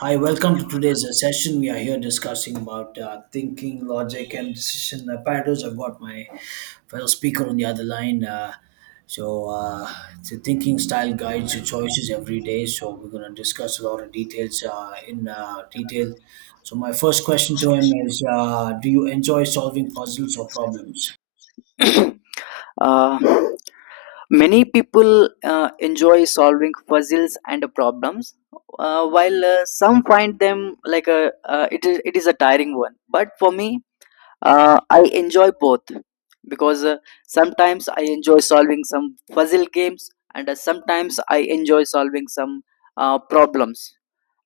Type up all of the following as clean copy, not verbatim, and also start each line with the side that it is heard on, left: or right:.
right: Hi, welcome to today's session. We are here discussing about thinking, logic, and decision apparatus. I've got my fellow speaker on the other line. So, uh, the thinking style guides your choices every day. So, we're going to discuss a lot of details in detail. So, my first question to him is do you enjoy solving puzzles or problems?
left: Uh, Many people enjoy solving puzzles and problems, while some find them like a it is a tiring one. But for me, I enjoy both because sometimes I enjoy solving some puzzle games, and sometimes I enjoy solving some problems,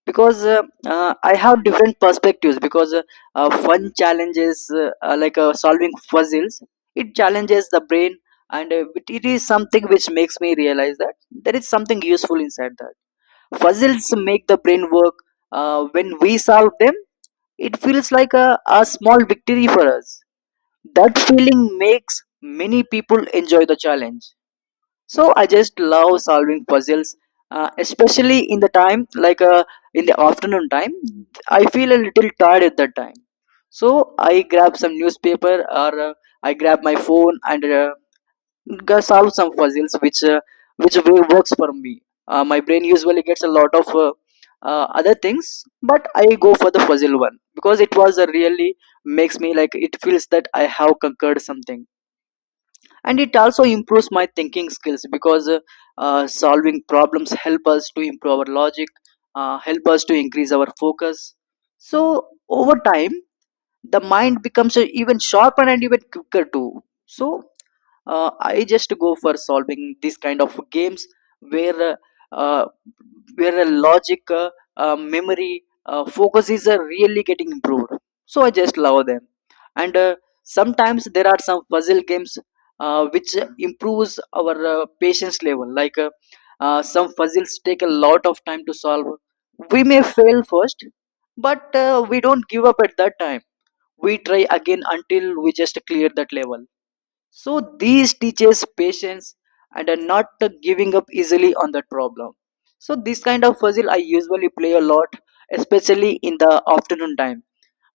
left: because I have different perspectives. Because Fun challenges like solving puzzles, it challenges the brain, and it is something which makes me realize that there is something useful inside that. Puzzles make the brain work when we solve them. It feels like a small victory for us. That feeling makes many people enjoy the challenge. So I just love solving puzzles, especially in the time, like in the afternoon time. I feel a little tired at that time, so I grab some newspaper, or I grab my phone and go solve some puzzles, which way works for me. My brain usually gets a lot of other things, but I go for the puzzle one because it was a really makes me like, it feels that I have conquered something. And it also improves my thinking skills, because solving problems help us to improve our logic, help us to increase our focus. So over time the mind becomes even sharper and even quicker too. So I just go for solving these kind of games where uh, a logic, memory, focus is really getting improved. So I just love them. And sometimes there are some puzzle games, which improves our patience level. Like some puzzles take a lot of time to solve. We may fail first, but we don't give up at that time. We try again until we just clear that level. So these teaches patience and are not giving up easily on that problem. So this kind of puzzle I usually play a lot, especially in the afternoon time,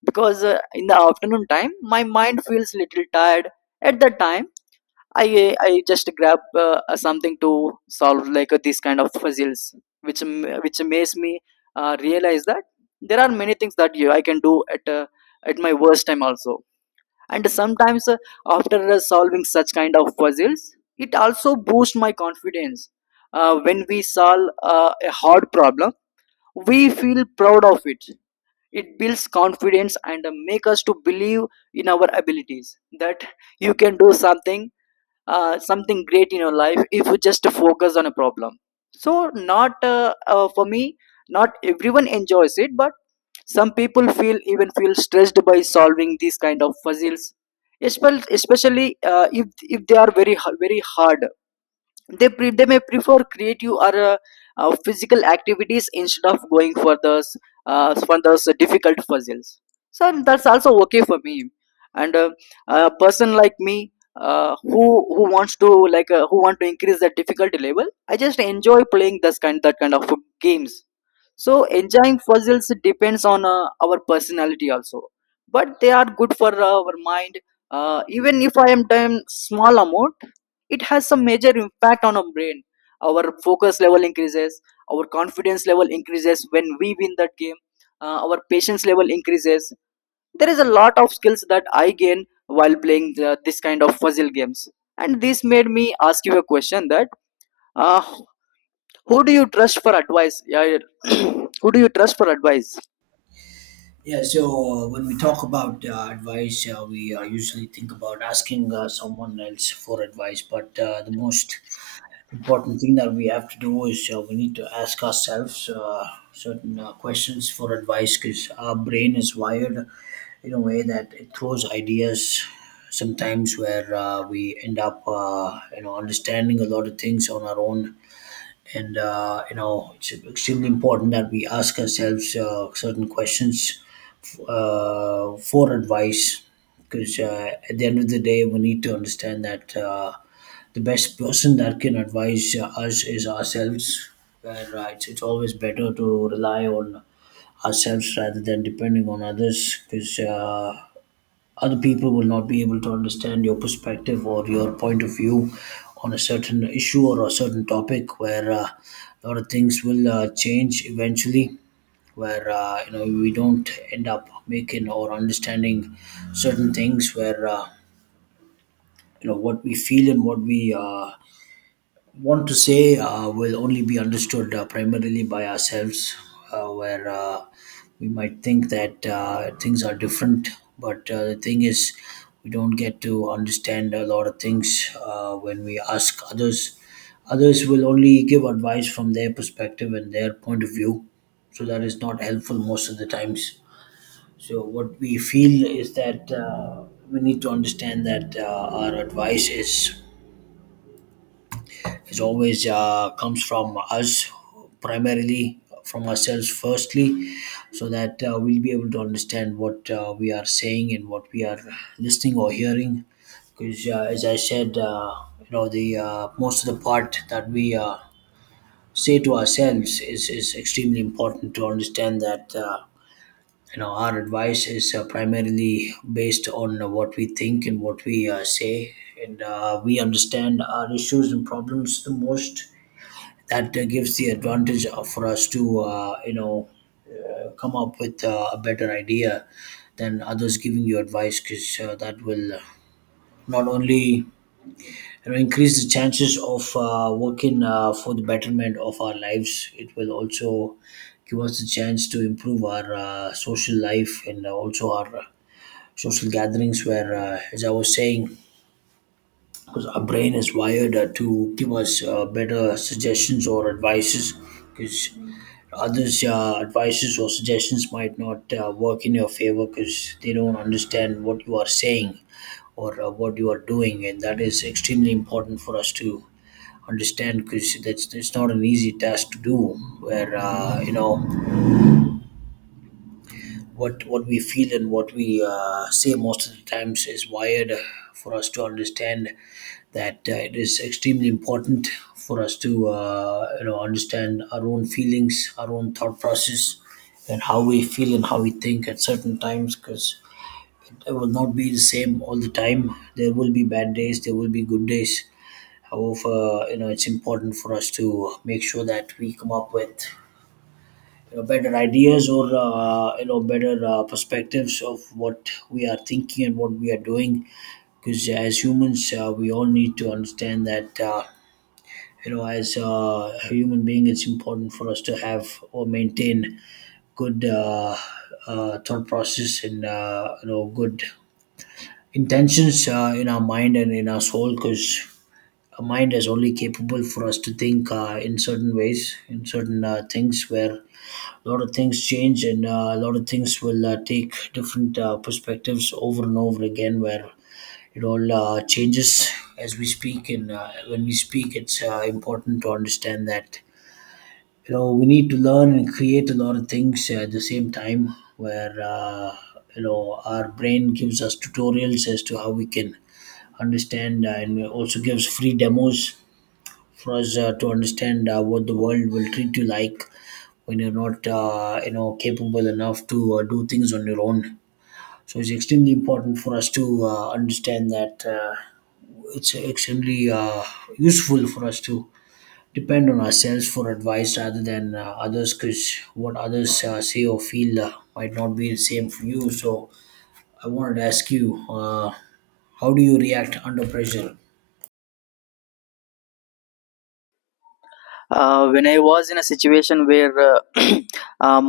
left: because in the afternoon time my mind feels little tired. At that time i just grab uh, something to solve, like these kind of puzzles, which which makes me realize that there are many things that you I can do at my worst time also. And sometimes, after solving such kind of puzzles, it also boosts my confidence. When we solve a hard problem, we feel proud of it. It builds confidence and make us to believe in our abilities, that you can do something, something great in your life, if you just focus on a problem. So not for me, not everyone enjoys it, but some people feel even feel stressed by solving these kind of puzzles, especially if they are very hard. They may prefer creative or physical activities instead of going for those, for those difficult puzzles. So that's also okay for me. And a person like me, who wants to, like who want to increase the difficulty level, I just enjoy playing this kind of games. So enjoying puzzles depends on our personality also, but they are good for our mind. Even if I am done small amount, it has some major impact on our brain. Our focus level increases, our confidence level increases when we win that game. Our patience level increases. There is a lot of skills that I gain while playing this kind of puzzle games, and this made me ask you a question that. Uh, who do you trust for advice, yeah? Who do you trust for advice?
right: Yeah, so when we talk about advice, we usually think about asking someone else for advice, but the most important thing that we have to do is we need to ask ourselves certain questions for advice because our brain is wired in a way that it throws ideas sometimes where we end up you know understanding a lot of things on our own and you know it's extremely important that we ask ourselves certain questions for advice because at the end of the day, we need to understand that the best person that can advise us is ourselves. Where it's always better to rely on ourselves rather than depending on others because other people will not be able to understand your perspective or your point of view on a certain issue or a certain topic where a lot of things will change eventually where you know we don't end up making or understanding certain things where you know what we feel and what we want to say will only be understood primarily by ourselves where we might think that things are different but the thing is we don't get to understand a lot of things when we ask others. Others will only give advice from their perspective and their point of view, so that is not helpful most of the times. So what we feel is that we need to understand that our advice is always comes from us primarily from ourselves firstly, so that we'll be able to understand what we are saying and what we are listening or hearing. Because as I said, you know the most of the part that we say to ourselves is extremely important to understand that. You know our advice is primarily based on what we think and what we say and we understand our issues and problems the most, that gives the advantage for us to you know come up with a better idea than others giving you advice, because that will not only you know, increase the chances of working for the betterment of our lives. It will also give us the chance to improve our social life and also our social gatherings where, as I was saying, because our brain is wired to give us better suggestions or advices, because others' advices or suggestions might not work in your favor because they don't understand what you are saying or what you are doing, and that is extremely important for us to understand because that's it's not an easy task to do. Where you know what we feel and what we say most of the times is wired for us to understand that it is extremely important for us to you know understand our own feelings, our own thought process, and how we feel and how we think at certain times, because it will not be the same all the time. There will be bad days, there will be good days. However, you know it's important for us to make sure that we come up with you know, better ideas or you know better perspectives of what we are thinking and what we are doing, because as humans we all need to understand that you know as a human being it's important for us to have or maintain good thought process and you know good intentions in our mind and in our soul, because our mind is only capable for us to think in certain ways in certain things where a lot of things change and a lot of things will take different perspectives over and over again, where it all changes as we speak. And when we speak it's important to understand that you know we need to learn and create a lot of things at the same time, where you know our brain gives us tutorials as to how we can understand and also gives free demos for us to understand what the world will treat you like when you're not you know capable enough to do things on your own. So it's extremely important for us to understand that it's extremely useful for us to depend on ourselves for advice rather than others, because what others say or feel might not be the same for you. So I wanted to ask you uh, how do you react under pressure?
left: When I was in a situation where, um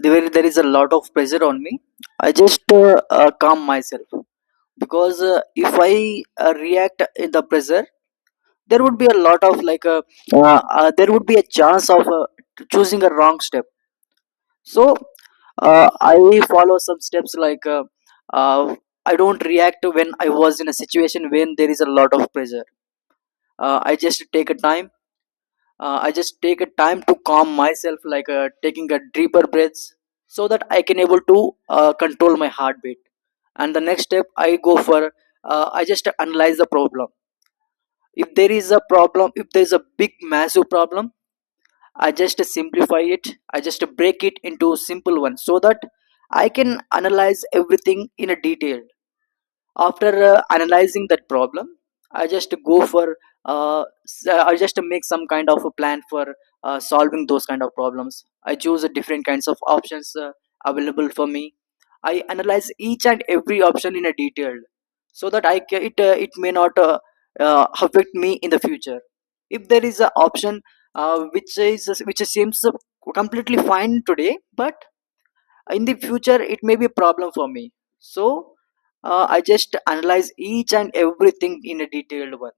left: there, where there is a lot of pressure on me, I just calm myself, because if I react in the pressure, there would be a lot of, like there would be a chance of choosing a wrong step. So uh, I follow some steps, like uh, I don't react when I was in a situation when there is a lot of pressure. I just take a time, I just take a time to calm myself, like taking a deeper breaths, so that I can able to control my heartbeat. And the next step I go for, I just analyze the problem. If there is a problem, if there is a big massive problem, I just simplify it. I just break it into simple one, so that I can analyze everything in a detail. After analyzing that problem, I just go for uh, I just make some kind of a plan for solving those kind of problems. I choose the different kinds of options available for me. I analyze each and every option in a detail, so that it it may not affect me in the future. If there is an option, which is which seems completely fine today, but in the future it may be a problem for me. So I just analyze each and everything in a detailed one.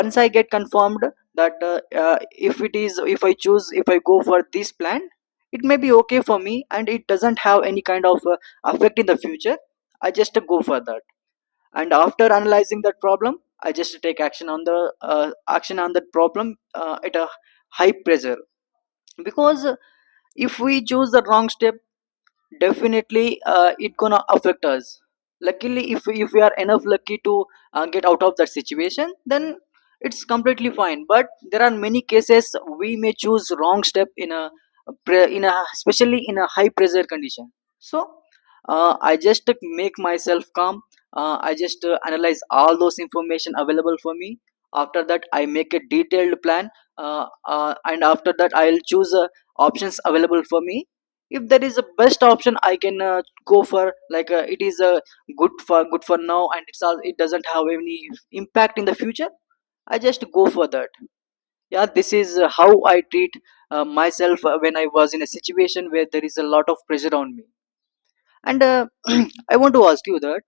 left: Once I get confirmed that, if it is, if I choose, if I go for this plan, it may be okay for me and it doesn't have any kind of effect in the future, I just go for that. And after analyzing that problem, I just take action on the, action on that problem at a high pressure. Because if we choose the wrong step, definitely it gonna affect us. Luckily, if we are enough lucky to get out of that situation, then it's completely fine. But there are many cases we may choose wrong step in a especially in a high pressure condition. So I just make myself calm. I just analyze all those information available for me. After that I make a detailed plan, uh, and after that I'll choose options available for me. If there is a best option, I can go for, like it is good for now and it's all, it doesn't have any impact in the future, I just go for that. Yeah, this is how I treat myself when I was in a situation where there is a lot of pressure on me. And I want to ask you that,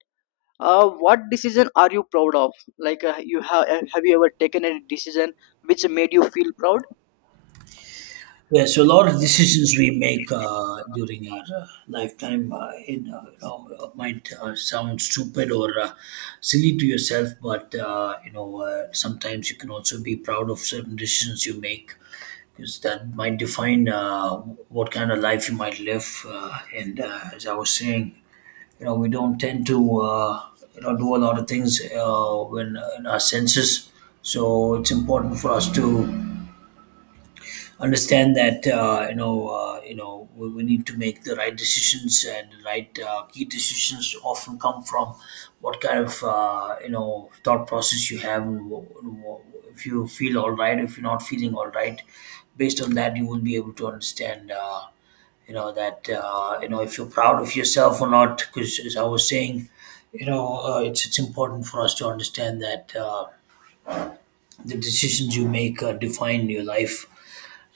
left: what decision are you proud of? Like you have you ever taken a decision which made you feel proud?
right: Yeah, so a lot of decisions we make during our lifetime, you know, might sound stupid or silly to yourself, but you know sometimes you can also be proud of certain decisions you make, because that might define what kind of life you might live. And as I was saying, you know we don't tend to you know do a lot of things when in our senses, so it's important for us to understand that you know we need to make the right decisions, and the right key decisions often come from what kind of you know thought process you have, and if you feel all right, if you're not feeling all right, based on that you will be able to understand you know that you know if you're proud of yourself or not, because as I was saying you know it's important for us to understand that the decisions you make define your life.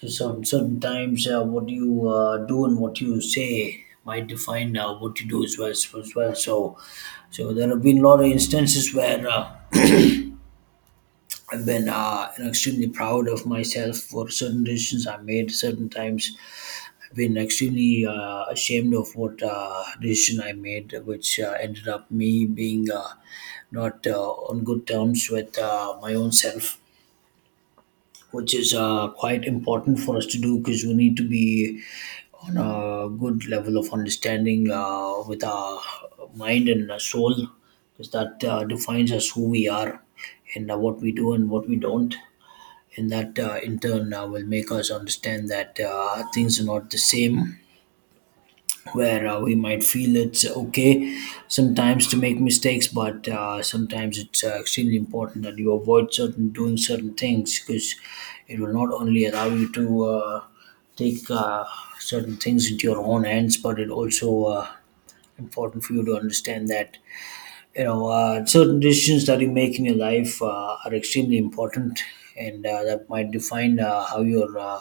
right: So sometimes what you do and what you say might define what you do as well. As well. So there have been a lot of instances where I've been extremely proud of myself for certain decisions I made. Certain times I've been extremely ashamed of what decision I made, which ended up me being not on good terms with my own self, which is quite important for us to do, because we need to be on a good level of understanding with our mind and our soul, because that defines us who we are, and what we do and what we don't. And that in turn will make us understand that things are not the same, where we might feel it's okay sometimes to make mistakes, but sometimes it's extremely important that you avoid certain doing certain things, because it will not only allow you to take certain things into your own hands, but it also important for you to understand that you know certain decisions that you make in your life are extremely important, and that might define how your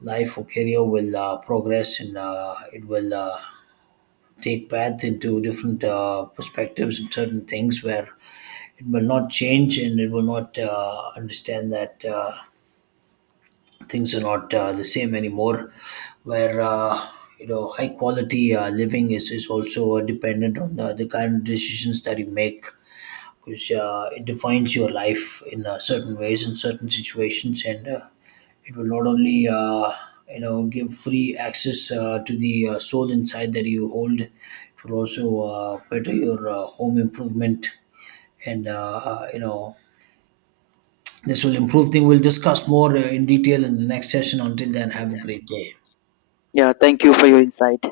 right: life or career will progress and it will. Take path into different perspectives and certain things, where it will not change, and it will not understand that things are not the same anymore, where you know high quality living is also dependent on the kind of decisions that you make, because it defines your life in certain ways in certain situations. And it will not only you know give free access to the soul inside that you hold. It will also better your home improvement, and you know, this will improve thing. We'll discuss more in detail in the next session. Until then, have a great day.
left: Yeah, thank you for your insight.